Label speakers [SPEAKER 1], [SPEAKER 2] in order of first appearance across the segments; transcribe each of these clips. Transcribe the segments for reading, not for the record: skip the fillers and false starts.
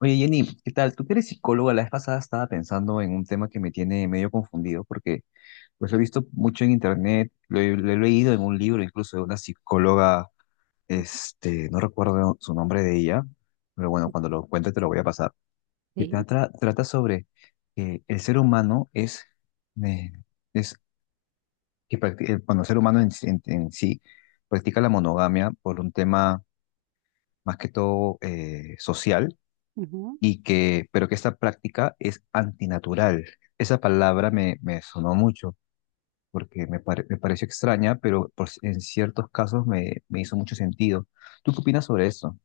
[SPEAKER 1] Oye, Jenny, ¿qué tal? Tú que eres psicóloga, la vez pasada estaba pensando en un tema que me tiene medio confundido porque pues lo he visto mucho en internet, lo he leído en un libro incluso de una psicóloga, no recuerdo su nombre de ella, pero bueno, cuando lo encuentre te lo voy a pasar, que
[SPEAKER 2] Sí,
[SPEAKER 1] trata sobre que el ser humano eh, es bueno, el ser humano en sí practica la monogamia por un tema más que todo social
[SPEAKER 2] ujú.
[SPEAKER 1] y que, pero que esta práctica es antinatural. Esa palabra me sonó mucho porque me pareció extraña, pero por, en ciertos casos me hizo mucho sentido. ¿Tú qué opinas sobre eso?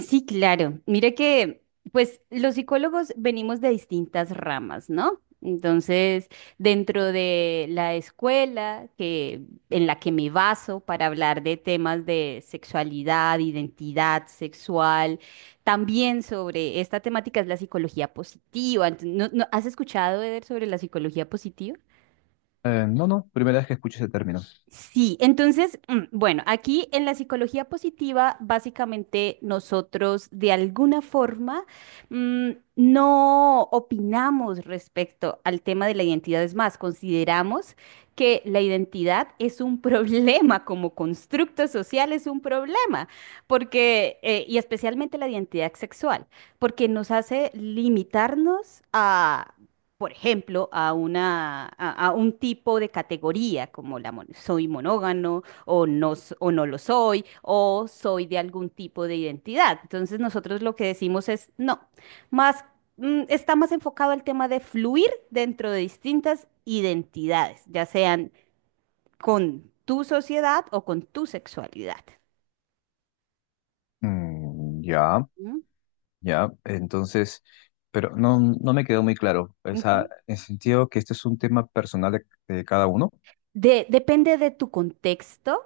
[SPEAKER 2] Sí, claro. Mira que, pues, los psicólogos venimos de distintas ramas, ¿no? Entonces, dentro de la escuela que, en la que me baso para hablar de temas de sexualidad, identidad sexual, también sobre esta temática es la psicología positiva. ¿ has escuchado, Eder, sobre la psicología positiva?
[SPEAKER 1] No, primera vez que escucho ese término.
[SPEAKER 2] Sí, entonces, bueno, aquí en la psicología positiva, básicamente nosotros de alguna forma mm, no opinamos respecto al tema de la identidad. Es más, consideramos que la identidad es un problema como constructo social, es un problema, porque, y especialmente la identidad sexual, porque nos hace limitarnos, por ejemplo, a a un tipo de categoría como la soy monógamo o no, o no lo soy, o soy de algún tipo de identidad. Entonces nosotros lo que decimos es no, más está más enfocado al tema de fluir dentro de distintas identidades, ya sean con tu sociedad o con tu sexualidad.
[SPEAKER 1] Mm, ya,
[SPEAKER 2] ¿Mm?
[SPEAKER 1] ya, entonces, pero no, no me quedó muy claro. O sea,
[SPEAKER 2] Ujú.
[SPEAKER 1] en sentido que este es un tema personal de cada uno.
[SPEAKER 2] Depende de tu contexto,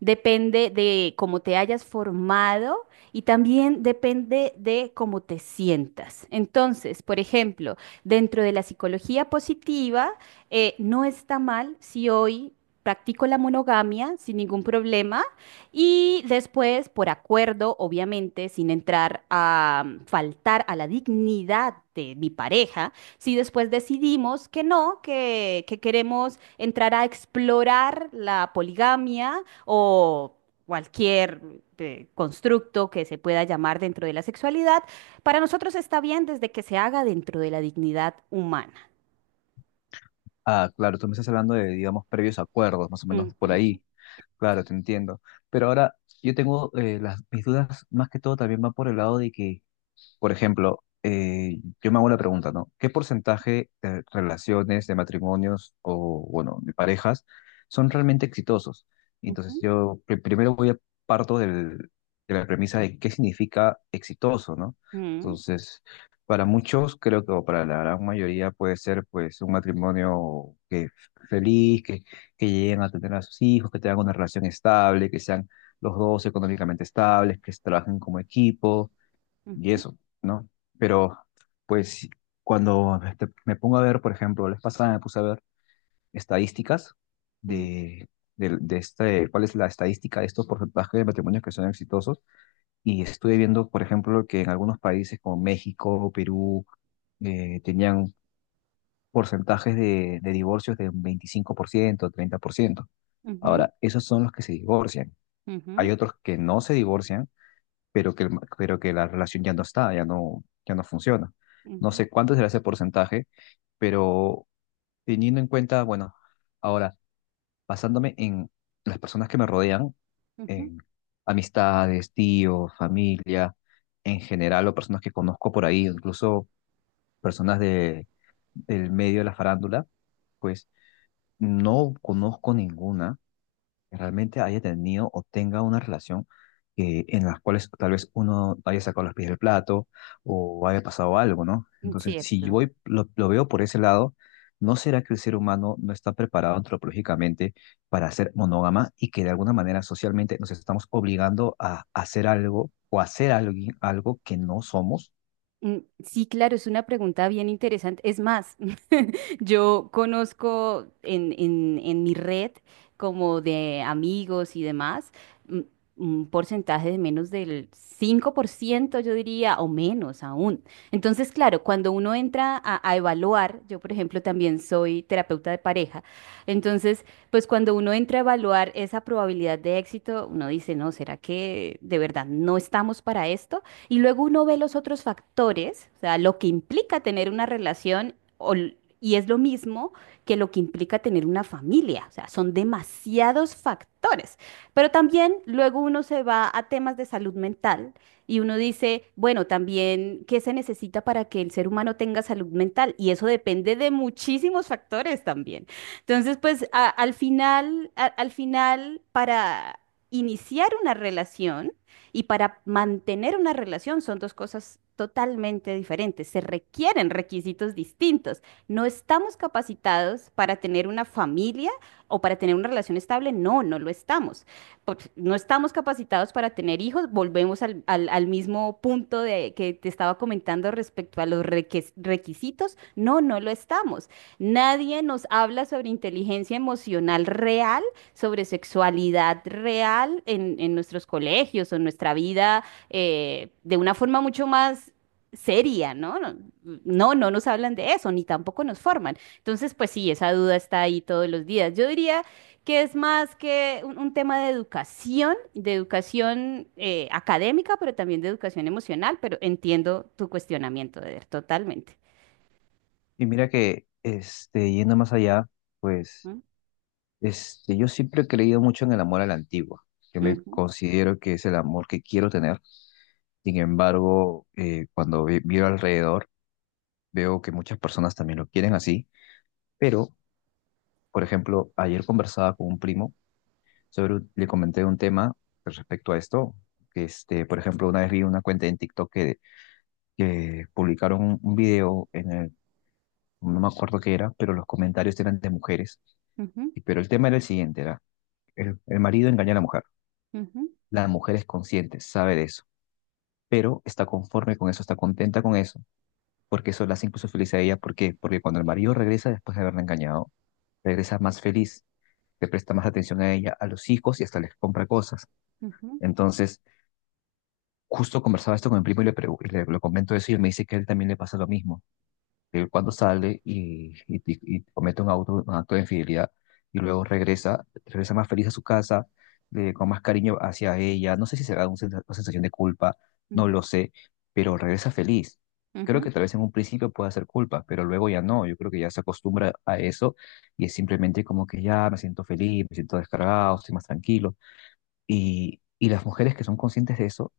[SPEAKER 2] depende de cómo te hayas formado, y también depende de cómo te sientas. Entonces, por ejemplo, dentro de la psicología positiva, no está mal si hoy practico la monogamia sin ningún problema, y después, por acuerdo, obviamente, sin entrar a faltar a la dignidad de mi pareja, si después decidimos que no, que queremos entrar a explorar la poligamia o cualquier constructo que se pueda llamar dentro de la sexualidad, para nosotros está bien desde que se haga dentro de la dignidad humana.
[SPEAKER 1] Ah, claro, tú me estás hablando de, digamos, previos acuerdos, más o menos por
[SPEAKER 2] Ujú,
[SPEAKER 1] ahí. Claro, te entiendo. Pero ahora yo tengo mis dudas más que todo también van por el lado de que por ejemplo, yo me hago la pregunta, ¿no? ¿Qué porcentaje de relaciones, de matrimonios o, bueno, de parejas son realmente exitosos? Y entonces,
[SPEAKER 2] ujú,
[SPEAKER 1] primero voy a parto del- de la premisa de qué significa exitoso, ¿no?
[SPEAKER 2] mm,
[SPEAKER 1] Entonces, para muchos, creo que, o para la gran mayoría, puede ser, pues, un matrimonio que feliz, que lleguen a tener a sus hijos, que tengan una relación estable, que sean los dos económicamente estables, que trabajen como equipo y
[SPEAKER 2] ujú,
[SPEAKER 1] eso, ¿no? Pero pues cuando me pongo a ver, por ejemplo, la vez pasada me puse a ver estadísticas
[SPEAKER 2] mm,
[SPEAKER 1] de, de este, cuál es la estadística de estos porcentajes de matrimonios que son exitosos y estuve viendo, por ejemplo, que en algunos países como México, Perú, tenían porcentajes de divorcios de un 25%, 30%.
[SPEAKER 2] ujú,
[SPEAKER 1] Ahora, esos son los que se divorcian.
[SPEAKER 2] ujú,
[SPEAKER 1] Hay otros que no se divorcian pero que, pero que la relación ya no está, ya no funciona. No
[SPEAKER 2] ujú,
[SPEAKER 1] sé cuánto será ese porcentaje, pero teniendo en cuenta, bueno, ahora, basándome en las personas que me rodean,
[SPEAKER 2] ujú.
[SPEAKER 1] en amistades, tíos, familia, en general, o personas que conozco por ahí, incluso personas de, del medio de la farándula, pues no conozco ninguna que realmente haya tenido o tenga una relación en las cuales tal vez uno haya sacado los pies del plato o haya pasado algo, ¿no? Entonces, si yo
[SPEAKER 2] Cierto.
[SPEAKER 1] voy, lo veo por ese lado, ¿no será que el ser humano no está preparado antropológicamente para ser monógama y que de alguna manera socialmente nos estamos obligando a hacer algo o hacer algo, algo que no somos?
[SPEAKER 2] Mm, Sí, claro, es una pregunta bien interesante. Es más, yo conozco en mi red como de amigos y demás, mm, un porcentaje de menos del 5%, yo diría, o menos aún. Entonces, claro, cuando uno entra a evaluar, yo por ejemplo también soy terapeuta de pareja, entonces, pues cuando uno entra a evaluar esa probabilidad de éxito, uno dice, no, ¿será que de verdad no estamos para esto? Y luego uno ve los otros factores, o sea, lo que implica tener una relación y es lo mismo que lo que implica tener una familia, o sea, son demasiados factores. Pero también luego uno se va a temas de salud mental y uno dice, bueno, también, ¿qué se necesita para que el ser humano tenga salud mental? Y eso depende de muchísimos factores también. Entonces, pues al final, al final, para iniciar una relación, y para mantener una relación son dos cosas totalmente diferentes. Se requieren requisitos distintos. No estamos capacitados para tener una familia o para tener una relación estable. No, no lo estamos. Pues, no estamos capacitados para tener hijos. Volvemos al mismo punto de, que te estaba comentando respecto a los requisitos. No, no lo estamos. Nadie nos habla sobre inteligencia emocional real, sobre sexualidad real en nuestros colegios o en nuestra vida, de una forma mucho más seria, ¿no? No, no nos hablan de eso, ni tampoco nos forman. Entonces, pues sí, esa duda está ahí todos los días. Yo diría que es más que un tema de educación académica, pero también de educación emocional, pero entiendo tu cuestionamiento, Eder, totalmente.
[SPEAKER 1] Y mira que, yendo más allá, pues... Este, yo siempre he creído mucho en el amor a la antigua, que me
[SPEAKER 2] Ujú,
[SPEAKER 1] considero que es el amor que quiero tener. Sin embargo, miro alrededor, veo que muchas personas también lo quieren así. Pero, por ejemplo, ayer conversaba con un primo le comenté un tema respecto a esto, que por ejemplo, una vez vi una cuenta en TikTok que publicaron un video en el, no me acuerdo qué era, pero los comentarios eran de mujeres.
[SPEAKER 2] ujú,
[SPEAKER 1] Y- Pero el tema era el siguiente, era el marido engaña a la mujer.
[SPEAKER 2] ujú,
[SPEAKER 1] La mujer es consciente, sabe de eso, pero está conforme con eso, está contenta con eso, porque eso la hace incluso feliz a ella. ¿Por qué? Porque cuando el marido regresa después de haberla engañado, regresa más feliz, le presta más atención a ella, a los hijos y hasta les compra cosas.
[SPEAKER 2] ujú,
[SPEAKER 1] Entonces, justo conversaba esto con mi primo y lo comento eso y él me dice que a él también le pasa lo mismo. Él cuando sale y comete un acto de infidelidad y luego regresa más feliz a su casa, con más cariño hacia ella. No sé si será una sensación de culpa,
[SPEAKER 2] ujú,
[SPEAKER 1] no
[SPEAKER 2] ujú,
[SPEAKER 1] lo sé, pero regresa feliz. Creo
[SPEAKER 2] ujú.
[SPEAKER 1] que tal vez en un principio pueda ser culpa, pero luego ya no. Yo creo que ya se acostumbra a eso y es simplemente como que ya me siento feliz, me siento descargado, estoy más tranquilo. Y las mujeres que son conscientes de eso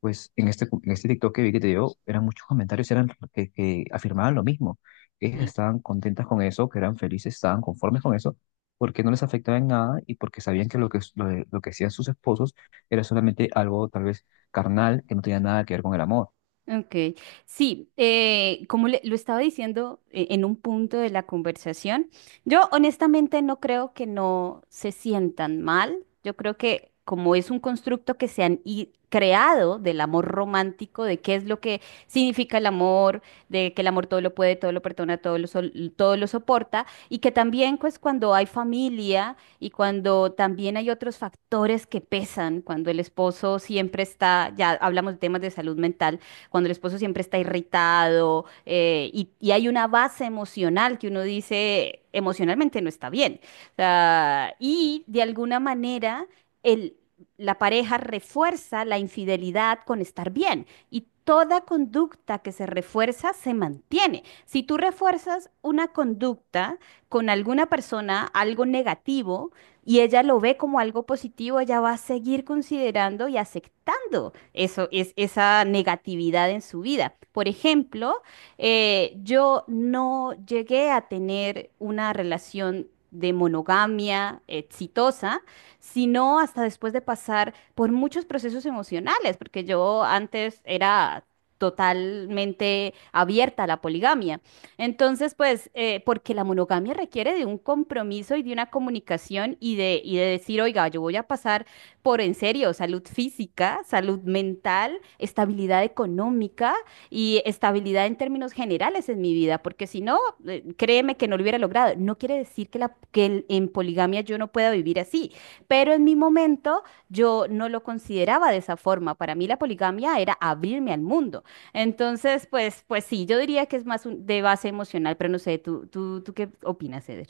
[SPEAKER 1] pues en este TikTok que vi que te dio, eran muchos comentarios eran que afirmaban lo mismo, que ellas
[SPEAKER 2] Sí.
[SPEAKER 1] estaban contentas con eso, que eran felices, estaban conformes con eso, porque no les afectaba en nada y porque sabían que lo que hacían sus esposos era solamente algo tal vez carnal, que no tenía nada que ver con el amor.
[SPEAKER 2] Ok, sí, como lo estaba diciendo, en un punto de la conversación, yo honestamente no creo que no se sientan mal, yo creo que como es un constructo que se han creado del amor romántico, de qué es lo que significa el amor, de que el amor todo lo puede, todo lo perdona, todo lo, todo lo soporta, y que también pues cuando hay familia y cuando también hay otros factores que pesan, cuando el esposo siempre está, ya hablamos de temas de salud mental, cuando el esposo siempre está irritado, y hay una base emocional que uno dice emocionalmente no está bien. O sea, y de alguna manera el, la pareja refuerza la infidelidad con estar bien, y toda conducta que se refuerza se mantiene. Si tú refuerzas una conducta con alguna persona, algo negativo, y ella lo ve como algo positivo, ella va a seguir considerando y aceptando eso, es, esa negatividad en su vida. Por ejemplo, yo no llegué a tener una relación de monogamia exitosa, sino hasta después de pasar por muchos procesos emocionales, porque yo antes era totalmente abierta a la poligamia. Entonces, pues, porque la monogamia requiere de un compromiso y de una comunicación y de decir, oiga, yo voy a pasar por, en serio, salud física, salud mental, estabilidad económica y estabilidad en términos generales en mi vida, porque si no, créeme que no lo hubiera logrado. No quiere decir que, la, en poligamia yo no pueda vivir así, pero en mi momento yo no lo consideraba de esa forma. Para mí la poligamia era abrirme al mundo. Entonces, pues, pues sí, yo diría que es más de base emocional, pero no sé, tú qué opinas, Eder?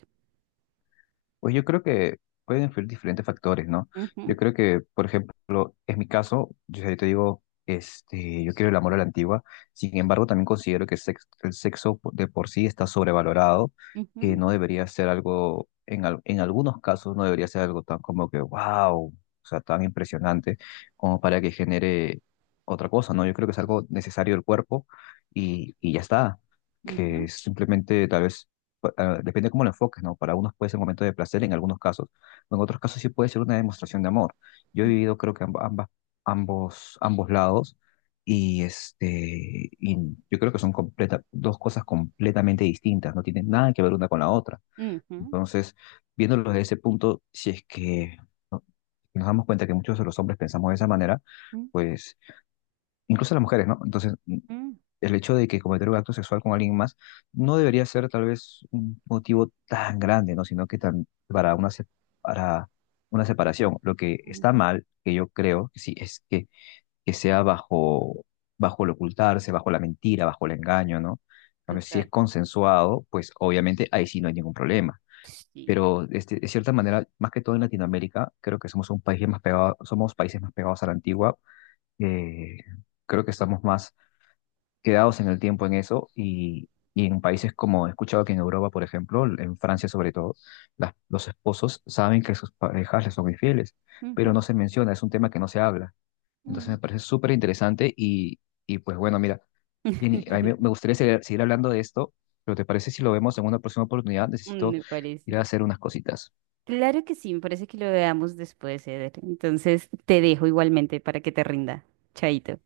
[SPEAKER 1] Pues yo creo que pueden influir diferentes factores, ¿no?
[SPEAKER 2] Ujú,
[SPEAKER 1] Yo creo que, por ejemplo, en mi caso, yo te digo, yo quiero el amor a la antigua, sin embargo, también considero que el sexo de por sí está sobrevalorado, que
[SPEAKER 2] ujú,
[SPEAKER 1] no debería ser algo, en algunos casos, no debería ser algo tan como que, wow, o sea, tan impresionante como para que genere otra cosa, ¿no? Yo creo que es algo necesario del cuerpo y ya está,
[SPEAKER 2] ujú,
[SPEAKER 1] que simplemente tal vez depende de cómo lo enfoques, ¿no? Para unos puede ser un momento de placer en algunos casos, o en otros casos sí puede ser una demostración de amor. Yo he vivido creo que ambas, ambos lados y, y yo creo que son dos cosas completamente distintas, no tienen nada que ver una con la otra.
[SPEAKER 2] ujú,
[SPEAKER 1] Entonces, viéndolo desde ese punto, si es que ¿no? nos damos cuenta que muchos de los hombres pensamos de esa manera,
[SPEAKER 2] ujú,
[SPEAKER 1] pues incluso las mujeres, ¿no? Entonces,
[SPEAKER 2] ujú.
[SPEAKER 1] el hecho de que cometer un acto sexual con alguien más no debería ser tal vez un motivo tan grande, ¿no? Sino que tan, para una separación. Lo que está
[SPEAKER 2] Ujú,
[SPEAKER 1] mal, que yo creo que sí, es que sea bajo, bajo el ocultarse, bajo la mentira, bajo el engaño, ¿no? En cambio, si
[SPEAKER 2] total.
[SPEAKER 1] es consensuado, pues obviamente ahí sí no hay ningún problema.
[SPEAKER 2] Sí.
[SPEAKER 1] Pero de cierta manera, más que todo en Latinoamérica, creo que somos un país más pegado, somos países más pegados a la antigua. eh, Creo que estamos más quedados en el tiempo en eso y en países como he escuchado que en Europa, por ejemplo, en Francia sobre todo, los esposos saben que sus parejas les son infieles, pero
[SPEAKER 2] Ujú,
[SPEAKER 1] no se menciona, es un tema que no se habla. Entonces me
[SPEAKER 2] ujú.
[SPEAKER 1] parece súper interesante y pues bueno, mira, Jenny, a mí me gustaría seguir hablando de esto, pero ¿te parece si lo vemos en una próxima oportunidad? Necesito
[SPEAKER 2] Me
[SPEAKER 1] ir a
[SPEAKER 2] parece.
[SPEAKER 1] hacer unas cositas.
[SPEAKER 2] Claro que sí, me parece que lo veamos después, Eder. Entonces te dejo igualmente para que te rinda. Chaito.